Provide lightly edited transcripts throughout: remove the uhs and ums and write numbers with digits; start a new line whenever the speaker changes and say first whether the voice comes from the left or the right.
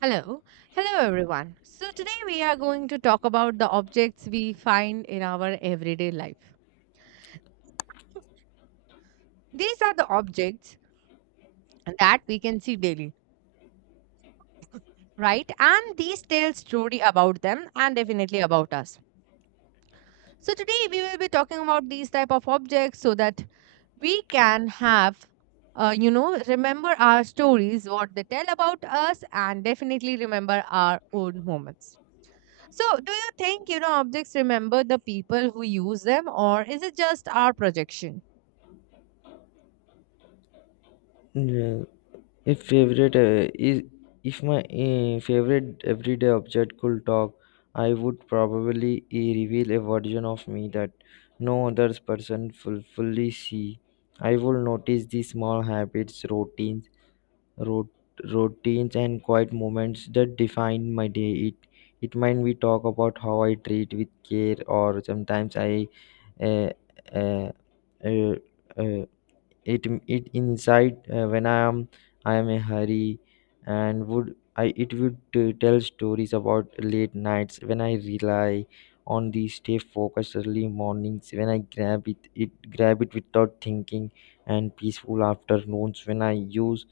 right: Hello. Hello, everyone. So, today we are going to talk about the objects we find in our everyday life. These are the objects that we can see daily, right? And these tell story about them and definitely about us. So, today we will be talking about these type of objects so that we can have, uh, you know, remember our stories, what they tell about us, and definitely remember our own moments. So, do you think, objects remember the people who use them, or is it just our projection?
left: Yeah, if favorite uh, is if my favorite everyday object could talk, I would probably reveal a version of me that no other person fully see. I will notice the small habits, routines, rot- routines, and quiet moments that define my day. It might be talk about how I treat with care, or sometimes I uh, uh, uh, uh, it it inside when I am a hurry, and would I it would tell stories about late nights when I rely on the stay focused, early mornings when I grab it without thinking, and peaceful afternoons when I use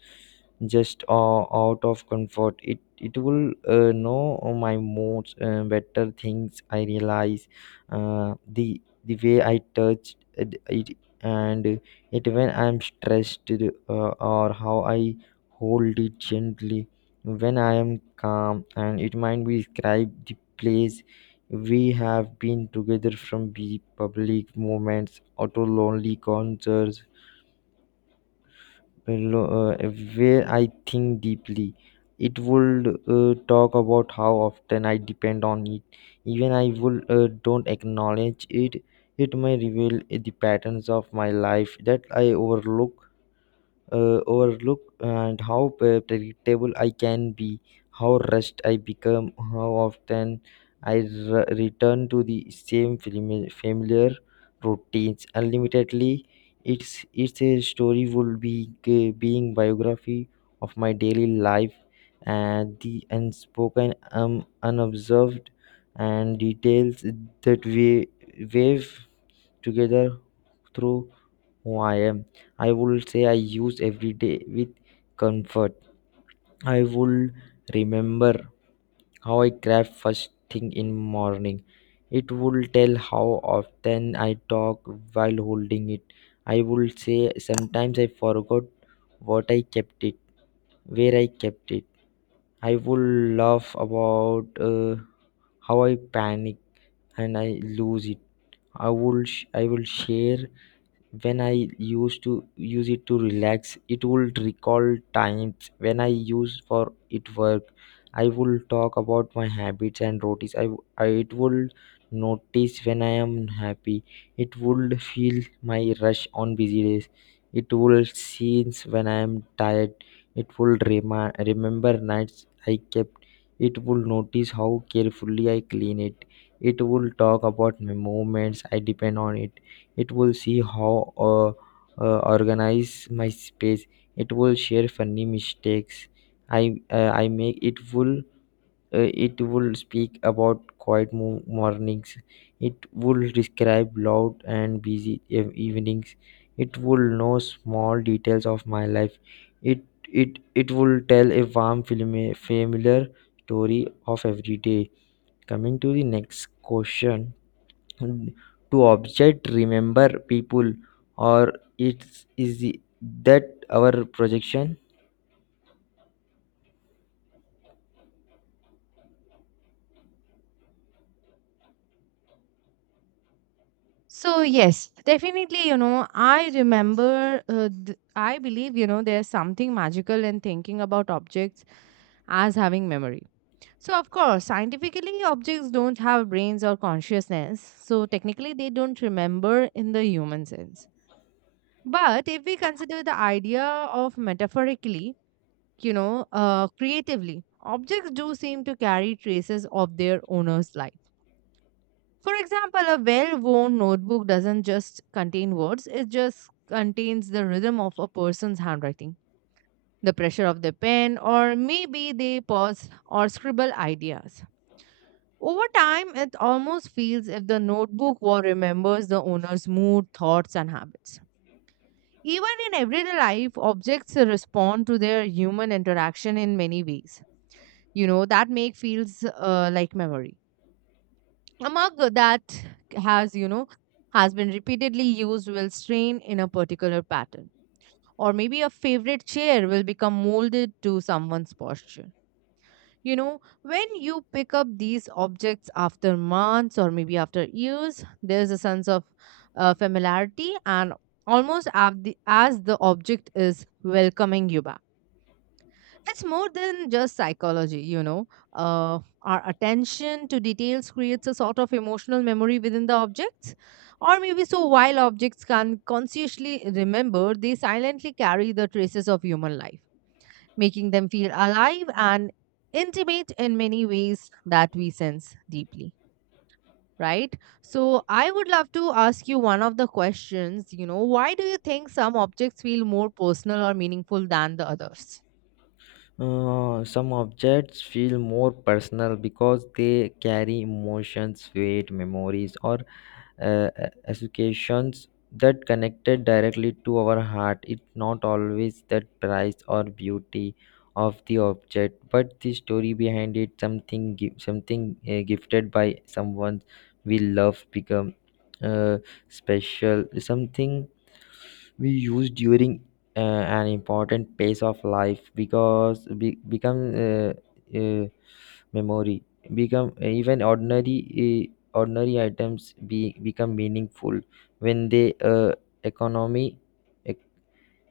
left: just out of comfort. It will know my moods better things I realize, the way I touched it, it and it when I'm stressed, or how I hold it gently when I am calm, and it might be describe the place we have been together, from the public moments or to lonely concerts, lo- uh, where I think deeply. It would talk about how often I depend on it, even I would don't acknowledge it. It may reveal the patterns of my life that I overlook, and how predictable I can be, how rushed I become, how often I return to the same familiar routines unlimitedly. It's a story would be being biography of my daily life and the unspoken, unobserved, and details that we wave together through who I am. I would say I use every day with comfort. I would remember how I grab first thing in morning. It would tell how often I talk while holding it. I would say sometimes I forgot what I kept it, where I kept it. I would laugh about how I panic and I lose it. I will share when I used to use it to relax. It would recall times when I used for it work. I will talk about my habits and routines. I, I it would notice when I am happy. It would feel my rush on busy days. It will scenes when I am tired. It will remember nights I kept. It will notice how carefully I clean it. It will talk about my moments I depend on it. It will see how uh, organize my space. It will share funny mistakes i I make. It will speak about quiet mornings. It will describe loud and busy evenings. It will know small details of my life. It it it will tell a warm familiar story of every day, coming to the next question. Mm, to object remember people, or it's is the- that our projection?
right: So, yes, definitely, I I believe, there's something magical in thinking about objects as having memory. So, of course, scientifically, objects don't have brains or consciousness, so technically, they don't remember in the human sense. But if we consider the idea of metaphorically, creatively, objects do seem to carry traces of their owner's life. For example, a well worn notebook doesn't just contain words, it just contains the rhythm of a person's handwriting, the pressure of the pen, or maybe they pause or scribble ideas. Over time, it almost feels if the notebook war remembers the owner's mood, thoughts, and habits. Even in everyday life, objects respond to their human interaction in many ways. You know that make feels like memory. A mug that has you know has been repeatedly used will strain in a particular pattern, or maybe a favorite chair will become molded to someone's posture. You know, when you pick up these objects after months or maybe after years, there's a sense of familiarity and almost as the object is welcoming you back. It's more than just psychology. Our attention to details creates a sort of emotional memory within the objects. Or maybe so, while objects can consciously remember, they silently carry the traces of human life making them feel alive and intimate in many ways that we sense deeply, right? So I would love to ask you one of the questions, why do you think some objects feel more personal or meaningful than the others?
left: Some objects feel more personal because they carry emotions weight memories or educations that connected directly to our heart. It's not always that price or beauty of the object, but the story behind it. Something gifted by someone we love become uh, special. Something we use during an important phase of life because become uh, memory. Become even ordinary items be become meaningful when they economy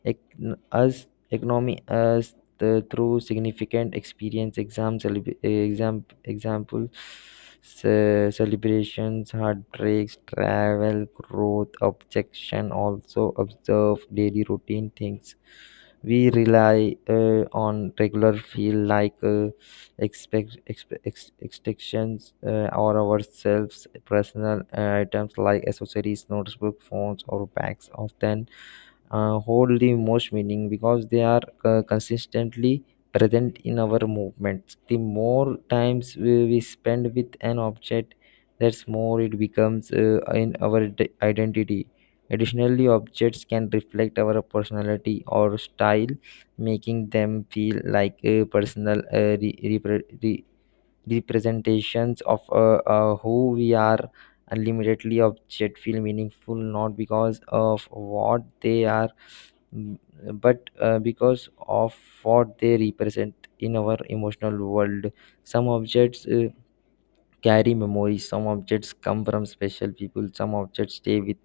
left: ec- us economy as the through significant experience example, celebrations, heartbreaks, travel, growth. Objection also observe daily routine things we rely on regular, feel like extensions or ourselves. Personal items like accessories, notebook, phones, or bags often hold the most meaning because they are consistently present in our movements. The more times we spend with an object, that's more it becomes in our identity. Additionally, objects can reflect our personality or style, making them feel like a personal representations of who we are. Unlimitedly, object feel meaningful not because of what they are, Mm, but because of what they represent in our emotional world. Some objects carry memories. Some objects come from special people. Some objects stay with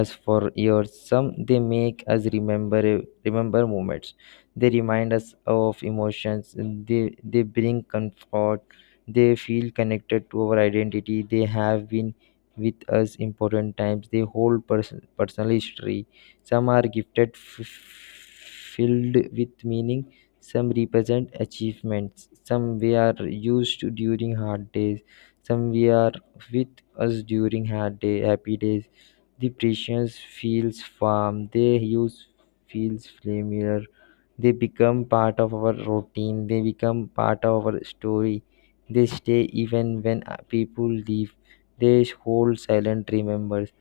left: us for years. Some they make us remember moments. They remind us of emotions. They bring comfort. They feel connected to our identity. They have been with us important times. They hold personal history. Some are filled with meaning. Some represent achievements. Some we are used during hard days. Some we are with us during hard day, happy days. The precious feels farm. They use feels familiar. They become part of our routine. They become part of our story. They stay even when people leave. They hold silent remembers.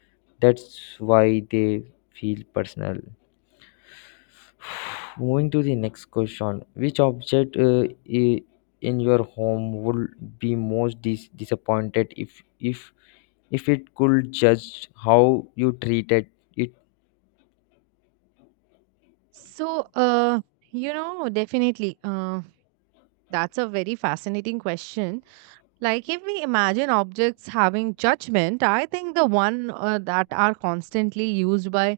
left: That's why they feel personal. Moving to the next question. Which object i- in your home would be most disappointed if if it could judge how you treated it?
right: So, uh, definitely, that's a very fascinating question. Like, if we imagine objects having judgment, I think the one that are constantly used by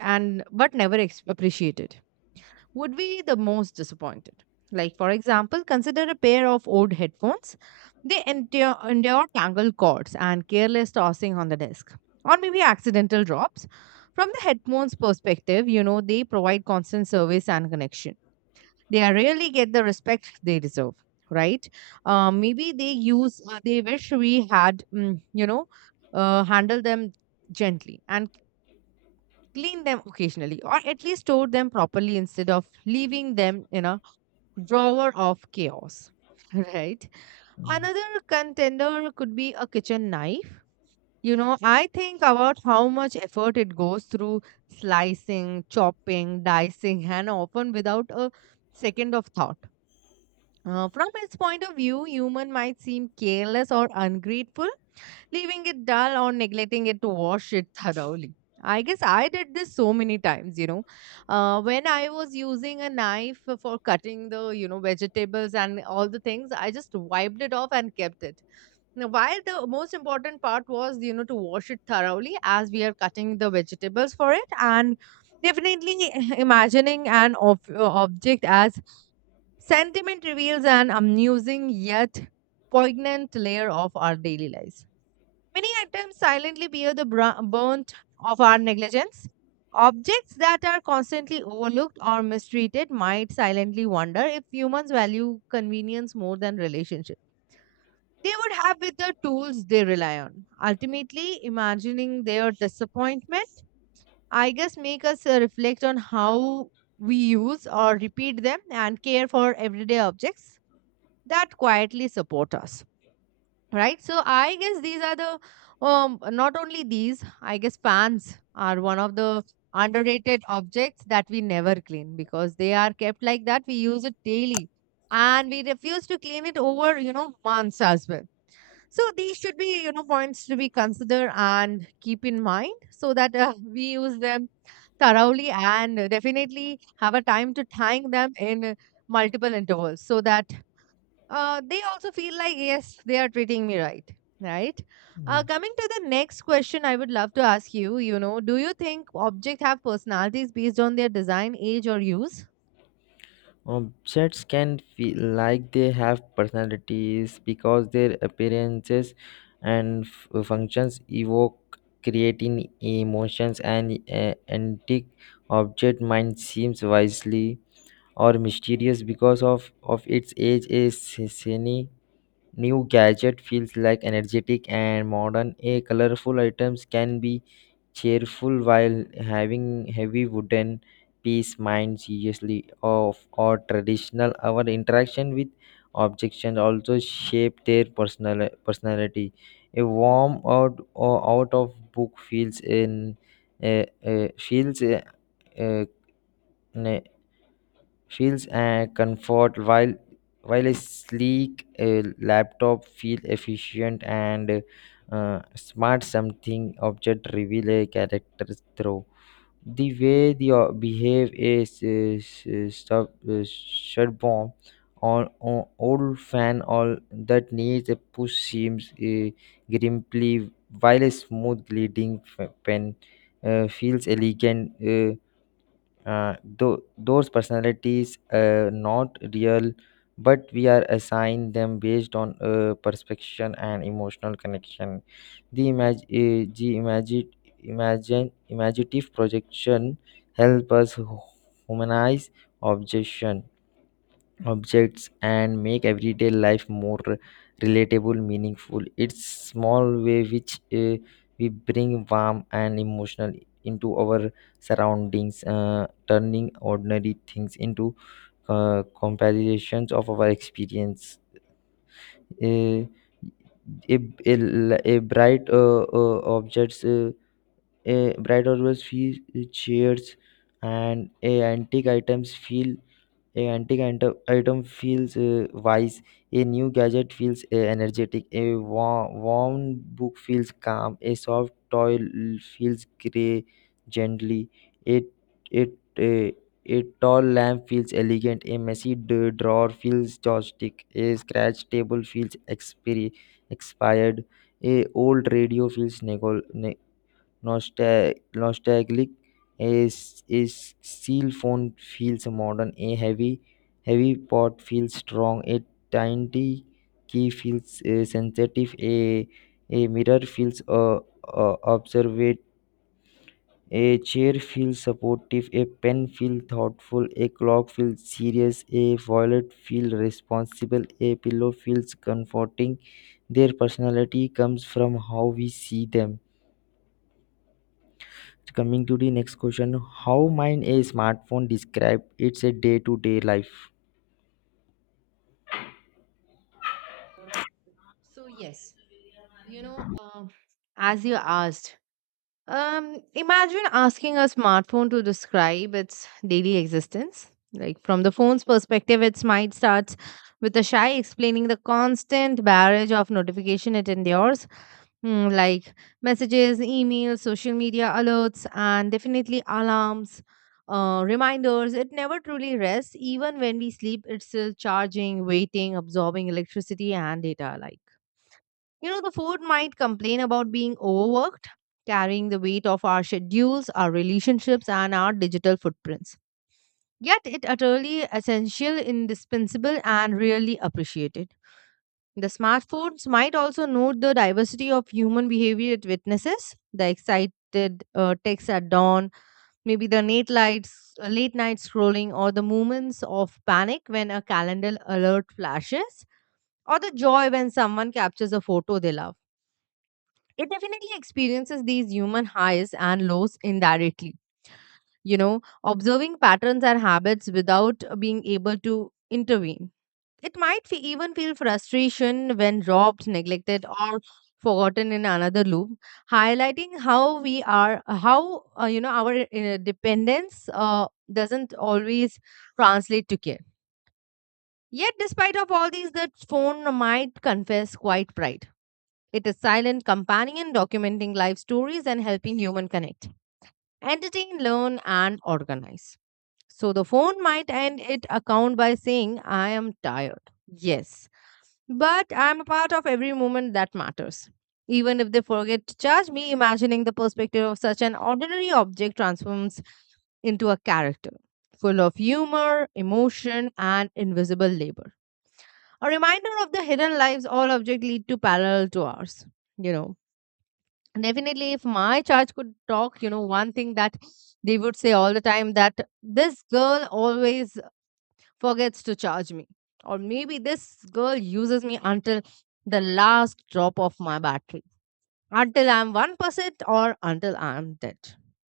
right: and but never appreciated would be the most disappointed. Like, for example, consider a pair of old headphones. They endure tangled cords and careless tossing on the desk, or maybe accidental drops. From the headphones' perspective, they provide constant service and connection. They are rarely get the respect they deserve, right? Maybe they wish we had, handle them gently and clean them occasionally, or at least store them properly instead of leaving them in a drawer of chaos, right? Another contender could be a kitchen knife. You know, I think about how much effort it goes through slicing, chopping, dicing, and often without a second of thought. From its point of view, human might seem careless or ungrateful, leaving it dull or neglecting it to wash it thoroughly. I guess I did this so many times. When I was using a knife for cutting the vegetables and all the things, I just wiped it off and kept it. Now, while the most important part was to wash it thoroughly as we are cutting the vegetables for it, and definitely imagining an object as sentiment reveals an amusing yet poignant layer of our daily lives. Many items silently bear the brunt of our negligence. Objects that are constantly overlooked or mistreated might silently wonder if humans value convenience more than relationship. They would have with the tools they rely on. Ultimately, imagining their disappointment, I guess, make us reflect on how we use or repeat them and care for everyday objects that quietly support us, right? So I guess these are the, not only these, I guess fans are one of the underrated objects that we never clean because they are kept like that. We use it daily and we refuse to clean it over, months as well. So these should be, points to be considered and keep in mind so that we use them thoroughly and definitely have a time to thank them in multiple intervals so that they also feel like, yes, they are treating me right, right.
left: Yes.
right: Coming to the next question, I would love to ask you you know do you think objects have personalities based on their design, age, or use?
left: Objects can feel like they have personalities because their appearances and functions evoke creating emotions. And antique object might seems wisely or mysterious because of its age. A shiny new gadget feels like energetic and modern. A colorful items can be cheerful, while having heavy wooden piece mind seriously of or traditional. Our interaction with objections also shape their personal personality. A warm out or out of book feels in uh, uh, feels uh, uh, ne- feels comfort, while a sleek laptop feel efficient and smart. Something object reveal a character through the way they behave is sub is shut bomb, or old fan all that needs a push seems grimply, while a smooth leading pen feels elegant. Those personalities are not real, but we are assigned them based on perception and emotional connection. The imag- uh, the imagine imagine imaginative projection help us humanize objection objects and make everyday life more relatable meaningful. It's small way which we bring warm and emotional into our surroundings, turning ordinary things into comparisons of our experience. Uh, a a, a bright objects a bright objects feel cheers, and a antique item feels wise. A new gadget feels energetic. A worn book feels calm. A soft toy feels gray gently. It it a, a tall lamp feels elegant. A messy drawer feels joystick. A scratch table feels expired. A old radio feels nostalgic. Is Seal phone feels modern. A heavy pot feels strong. A tiny key feels sensitive. A mirror feels observant. A chair feels supportive. A pen feels thoughtful. A clock feels serious. A wallet feels responsible. A pillow feels comforting. Their personality comes from how we see them. Coming to the next question, how might a smartphone describe its a day-to-day life?
right: So yes, you know, um, as you asked, um, imagine asking a smartphone to describe its daily existence. Like from the phone's perspective, its might starts with a shy explaining the constant barrage of notification it endures, like messages, emails, social media alerts, and definitely alarms, reminders. It never truly rests. Even when we sleep, it's still charging, waiting, absorbing electricity and data. Like, you know, the phone might complain about being overworked, carrying the weight of our schedules, our relationships, and our digital footprints. Yet, it utterly essential, indispensable, and really appreciated. The smartphones might also note the diversity of human behavior it witnesses, the excited texts at dawn, maybe the late night scrolling, or the moments of panic when a calendar alert flashes, or the joy when someone captures a photo they love. It definitely experiences these human highs and lows indirectly. You know, observing patterns and habits without being able to intervene. It might even feel frustration when robbed, neglected, or forgotten in another loop, highlighting how our dependence doesn't always translate to care. Yet, despite of all these, the phone might confess quite pride. It is silent companion, documenting life stories and helping human connect, entertain, learn, and organize. So the phone might end its account by saying, "I am tired." Yes, but I'm a part of every moment that matters. Even if they forget to charge me, imagining the perspective of such an ordinary object transforms into a character full of humor, emotion, and invisible labor. A reminder of the hidden lives all objects lead to parallel to ours. You know, definitely, if my charge could talk, you know, one thing that they would say all the time that this girl always forgets to charge me. Or maybe this girl uses me until the last drop of my battery, until I'm 1% or until I'm dead.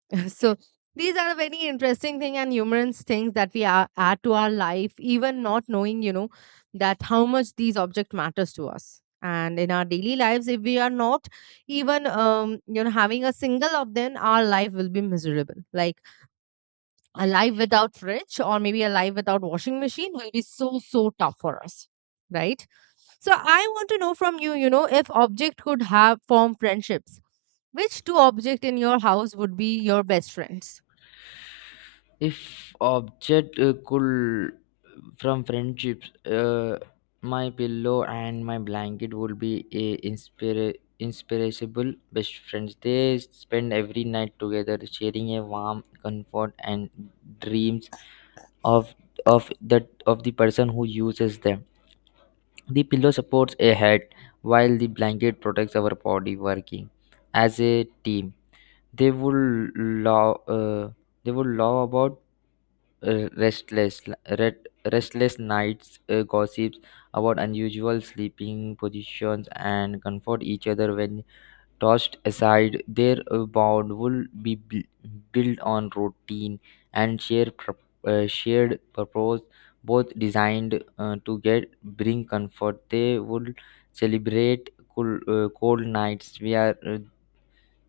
right: So these are the very interesting thing and humorous things that add to our life, even not knowing that how much these object matters to us. And in our daily lives, if we are not even, having a single of them, our life will be miserable. Like a life without fridge or maybe a life without washing machine will be so so tough for us, right? So I want to know from you, you know if object could have form friendships, which two object in your house would be your best friends?
left: If object could from friendships, my pillow and my blanket would be a inspirable best friends. They spend every night together, sharing a warm comfort and dreams of that of the person who uses them. The pillow supports a head while the blanket protects our body, working as a team. They would love uh, they would love about uh, restless red, restless nights, gossips about unusual sleeping positions, and comfort each other when tossed aside. Their bond will be built on routine and shared purpose, both designed to get bring comfort. They would celebrate cool, cold nights where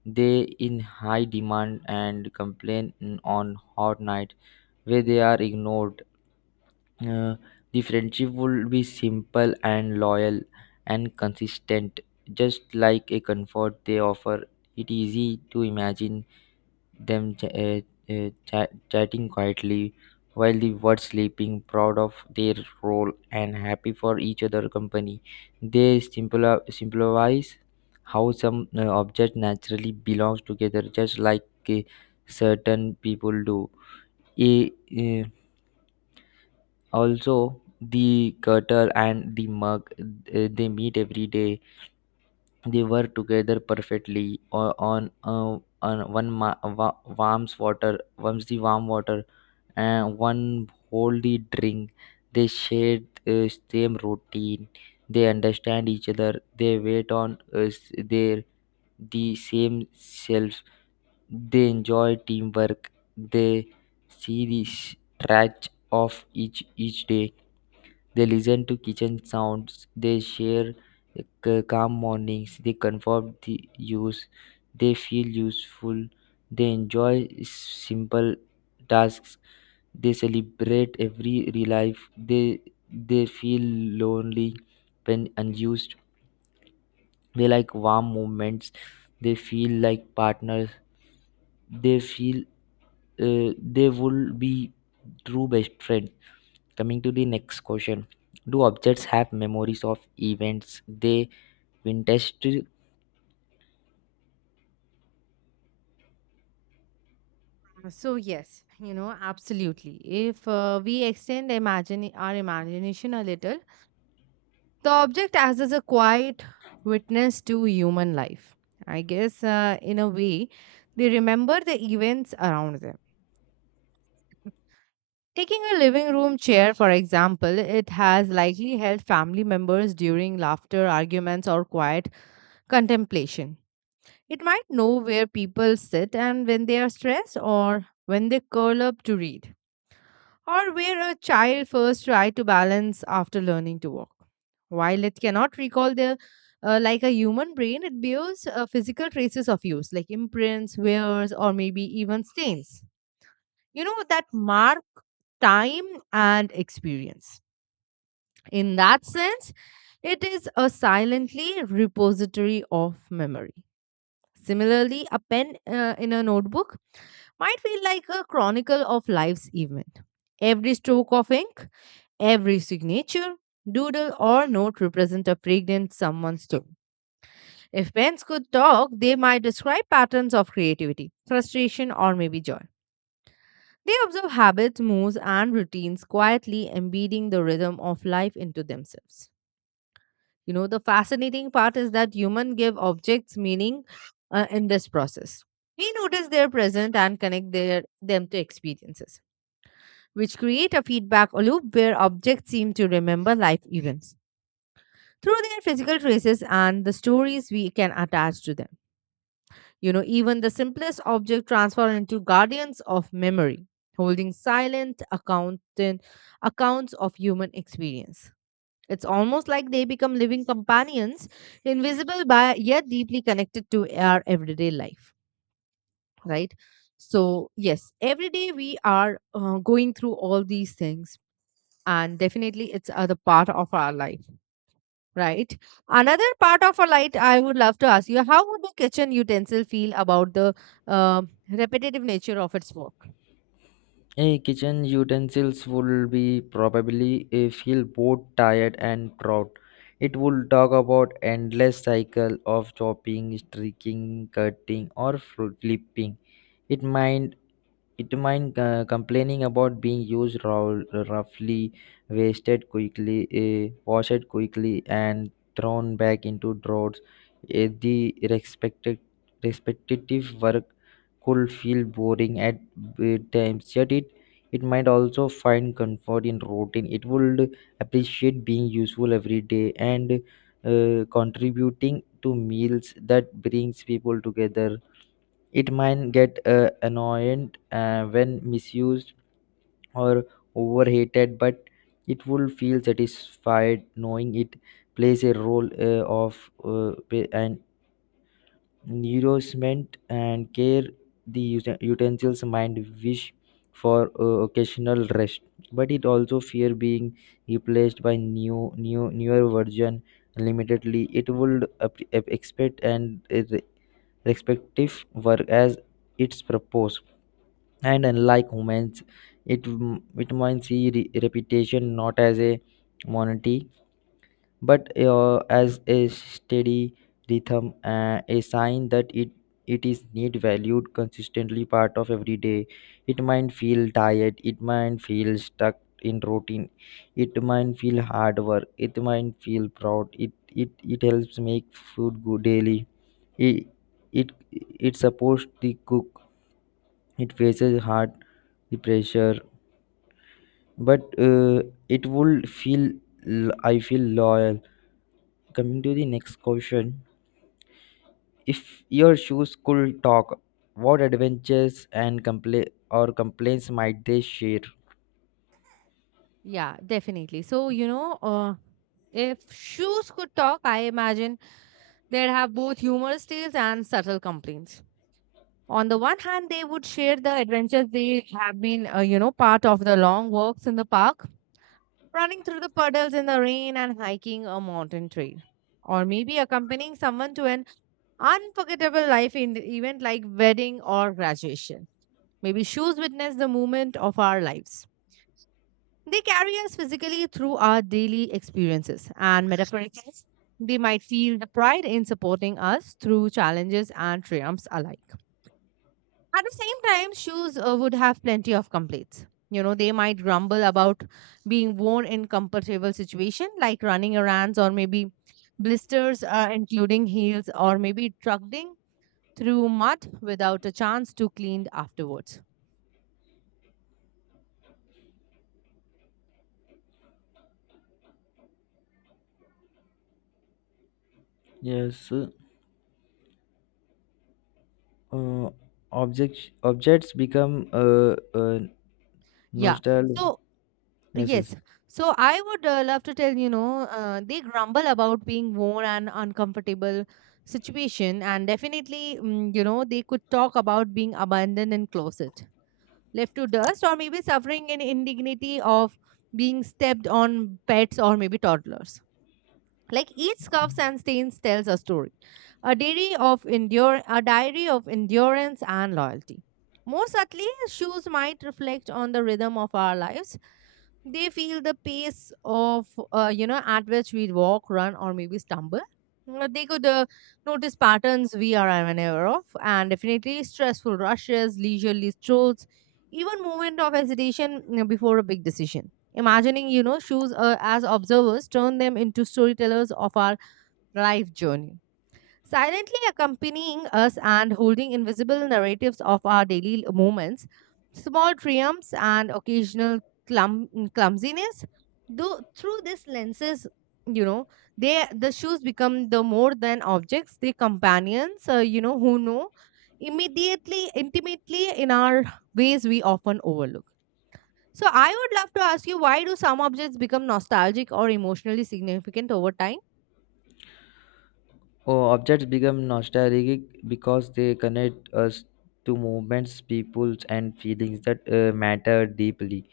left: they in high demand, and complain on hot nights where they are ignored. Uh, the friendship would be simple and loyal and consistent, just like a comfort they offer. It easy to imagine them chatting quietly while the words sleeping, proud of their role and happy for each other company. They symbolize how some object naturally belongs together, just like uh, certain people do. A, uh, Also the cutter and the mug, they meet every day. They work together perfectly on one warm water, and one hold the drink. They share same routine. They understand each other. They wait on us. Their the same selves. They enjoy teamwork. They see the stretch of each day. They listen to kitchen sounds. They share calm mornings. They confirm the use. They feel useful. They enjoy simple tasks. They celebrate every real life. They feel lonely when unused. They like warm moments. They feel like partners. They feel uh, they will be true best friend. Coming to the next question, do objects have memories of events they witnessed?
right: So yes, absolutely. If we extend imagine our imagination a little, the object acts as a quiet witness to human life. I guess, in a way, they remember the events around them. Taking a living room chair, for example, it has likely held family members during laughter, arguments, or quiet contemplation. It might know where people sit and when they are stressed or when they curl up to read, or where a child first tried to balance after learning to walk. While it cannot recall the like a human brain, it bears physical traces of use, like imprints, wears, or maybe even stains. You know that mark time and experience. In that sense, it is a silently repository of memory. Similarly, a pen in a notebook might feel like a chronicle of life's event. Every stroke of ink, every signature, doodle, or note represent a fragrant someone's story. If pens could talk, they might describe patterns of creativity, frustration, or maybe joy. They observe habits, moods, and routines, quietly embedding the rhythm of life into themselves. You know, the fascinating part is that humans give objects meaning in this process. We notice their present and connect them to experiences, which create a feedback loop where objects seem to remember life events through their physical traces and the stories we can attach to them. You know, even the simplest object transform into guardians of memory, holding silent accountant accounts of human experience. It's almost like they become living companions, invisible by yet deeply connected to our everyday life, right? So, yes, every day we are going through all these things, and definitely it's other part of our life, right? Another part of our life, I would love to ask you how would the kitchen utensil feel about the repetitive nature of its work?
left: Eh, kitchen utensils would be probably eh, feel both tired and proud. It will talk about endless cycle of chopping, streaking, cutting, or fruit flipping. It might It mind complaining about being used roughly, wasted quickly, eh, washed quickly, and thrown back into drawers. Eh, the respected respective work could feel boring at eh, times, yet it might also find comfort in routine. It would appreciate being useful every day and contributing to meals that brings people together. It might get annoying when misused or overhated, but it will feel satisfied knowing it plays a role of pa- and nourishment and care. The utensils might wish for occasional rest, but it also fear being replaced by newer version. Limitedly, it would expect and respective work as its purpose, and unlike humans, it it might see repetition not as a monotony, but as a steady rhythm, a sign that it is need valued consistently part of every day. It might feel tired. It might feel stuck in routine. It might feel hard work. It might feel proud. It helps make food good daily. It, it it supports the cook. It faces hard the pressure, but uh, it will feel I feel loyal. Coming to the next question, if your shoes could talk, what adventures and compla- or complaints might they share?
right: Yeah, definitely. So, you know, if shoes could talk, I imagine they'd have both humorous tales and subtle complaints. On the one hand, they would share the adventures they have been, you know, part of the long walks in the park, running through the puddles in the rain and hiking a mountain trail, or maybe accompanying someone to an unforgettable life in event like wedding or graduation. Maybe shoes witness the moment of our lives. They carry us physically through our daily experiences, and metaphorically, they might feel the pride in supporting us through challenges and triumphs alike. At the same time, shoes would have plenty of complaints. You know, they might grumble about being worn in comfortable situation, like running errands or maybe blisters, including heels, or maybe trudging through mud without a chance to clean afterwards.
left: Yes. uh, Objects become uh,
right: Yeah.
left: nostalgic.
right: So
left: Yes, yes.
right: yes. So I would love to tell, you know, they grumble about being worn and uncomfortable situation and definitely, you know, they could talk about being abandoned in closet, left to dust or maybe suffering in indignity of being stepped on pets or maybe toddlers. Like each scuffs and stains tells a story, a diary of endurance and loyalty. More subtly, shoes might reflect on the rhythm of our lives. They feel the pace of you know at which we walk, run, or maybe stumble. They could notice patterns we are unaware of, and definitely stressful rushes, leisurely strolls, even moment of hesitation, before a big decision. Imagining, you know, shoes as observers turn them into storytellers of our life journey silently accompanying us and holding invisible narratives of our daily moments, small triumphs and occasional clum- clumsiness. Though through these lenses, you know, the shoes become the more than objects, they companions, who know intimately in our ways we often overlook. So I would love to ask you, why do some objects become nostalgic or emotionally significant over time?
left: Oh, objects become nostalgic because they connect us to movements, peoples, and feelings that matter deeply.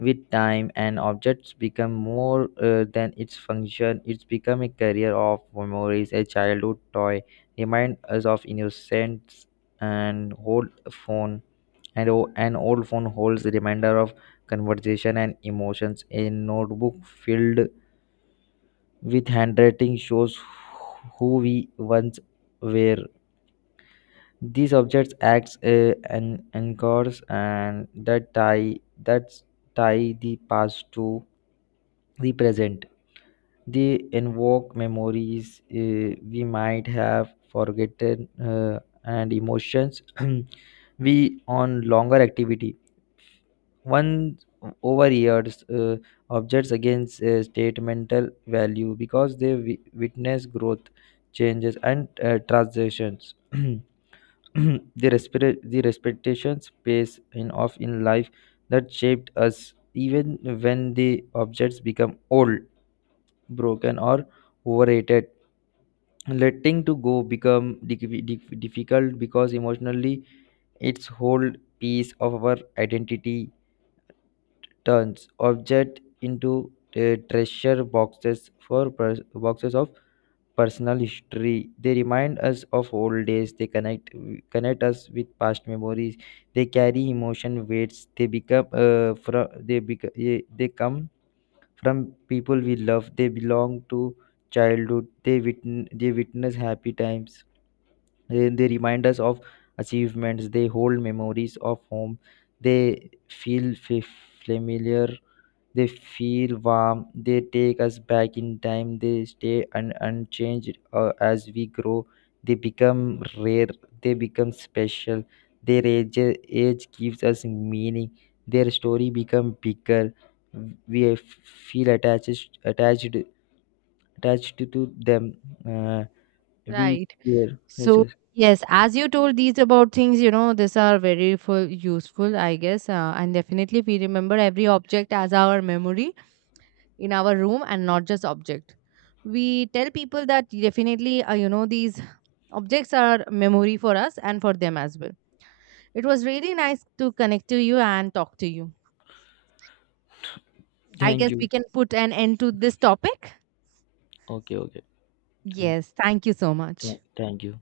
left: With time, an object's become more than its function. It's become a carrier of memories. A childhood toy, remind us of innocence and old phone. And an old phone holds a reminder of conversation and emotions. A notebook filled with handwriting shows who we once were. These objects act an anchors and that tie the past to the present. They invoke memories we might have forgotten, and emotions we on longer activity. One over years, objects against statemental value because they witness growth, changes, and transitions. The respectation space in of in life that shaped us. Even when the objects become old, broken, or overrated, letting to go become difficult because emotionally its whole piece of our identity. Turns object into treasure boxes for pers- boxes of personal history. They remind us of old days. They connect us with past memories. They carry emotion weights. They become from they become they come from people we love. They belong to childhood. They witness happy times. Eh, they remind us of achievements. They hold memories of home. They feel familiar. They feel warm. They take us back in time. They stay unchanged as we grow. They become rare. They become special. their age, Age gives us meaning. Their story become bigger. we f- feel attached to them. uh, we
right: Right.
left: fear, yes,
right: So
left: yes.
right: yes, as you told these about things, these are very useful, I guess. And definitely we remember every object as our memory in our room and not just object. We tell people that definitely, these objects are memory for us and for them as well. It was really nice to connect to you and talk to you. I
left: Thank
right: guess we
left: you.
right: can put an end to this topic.
left: Okay, okay. Thank,
right: Yes, thank you so much.
left: Thank you.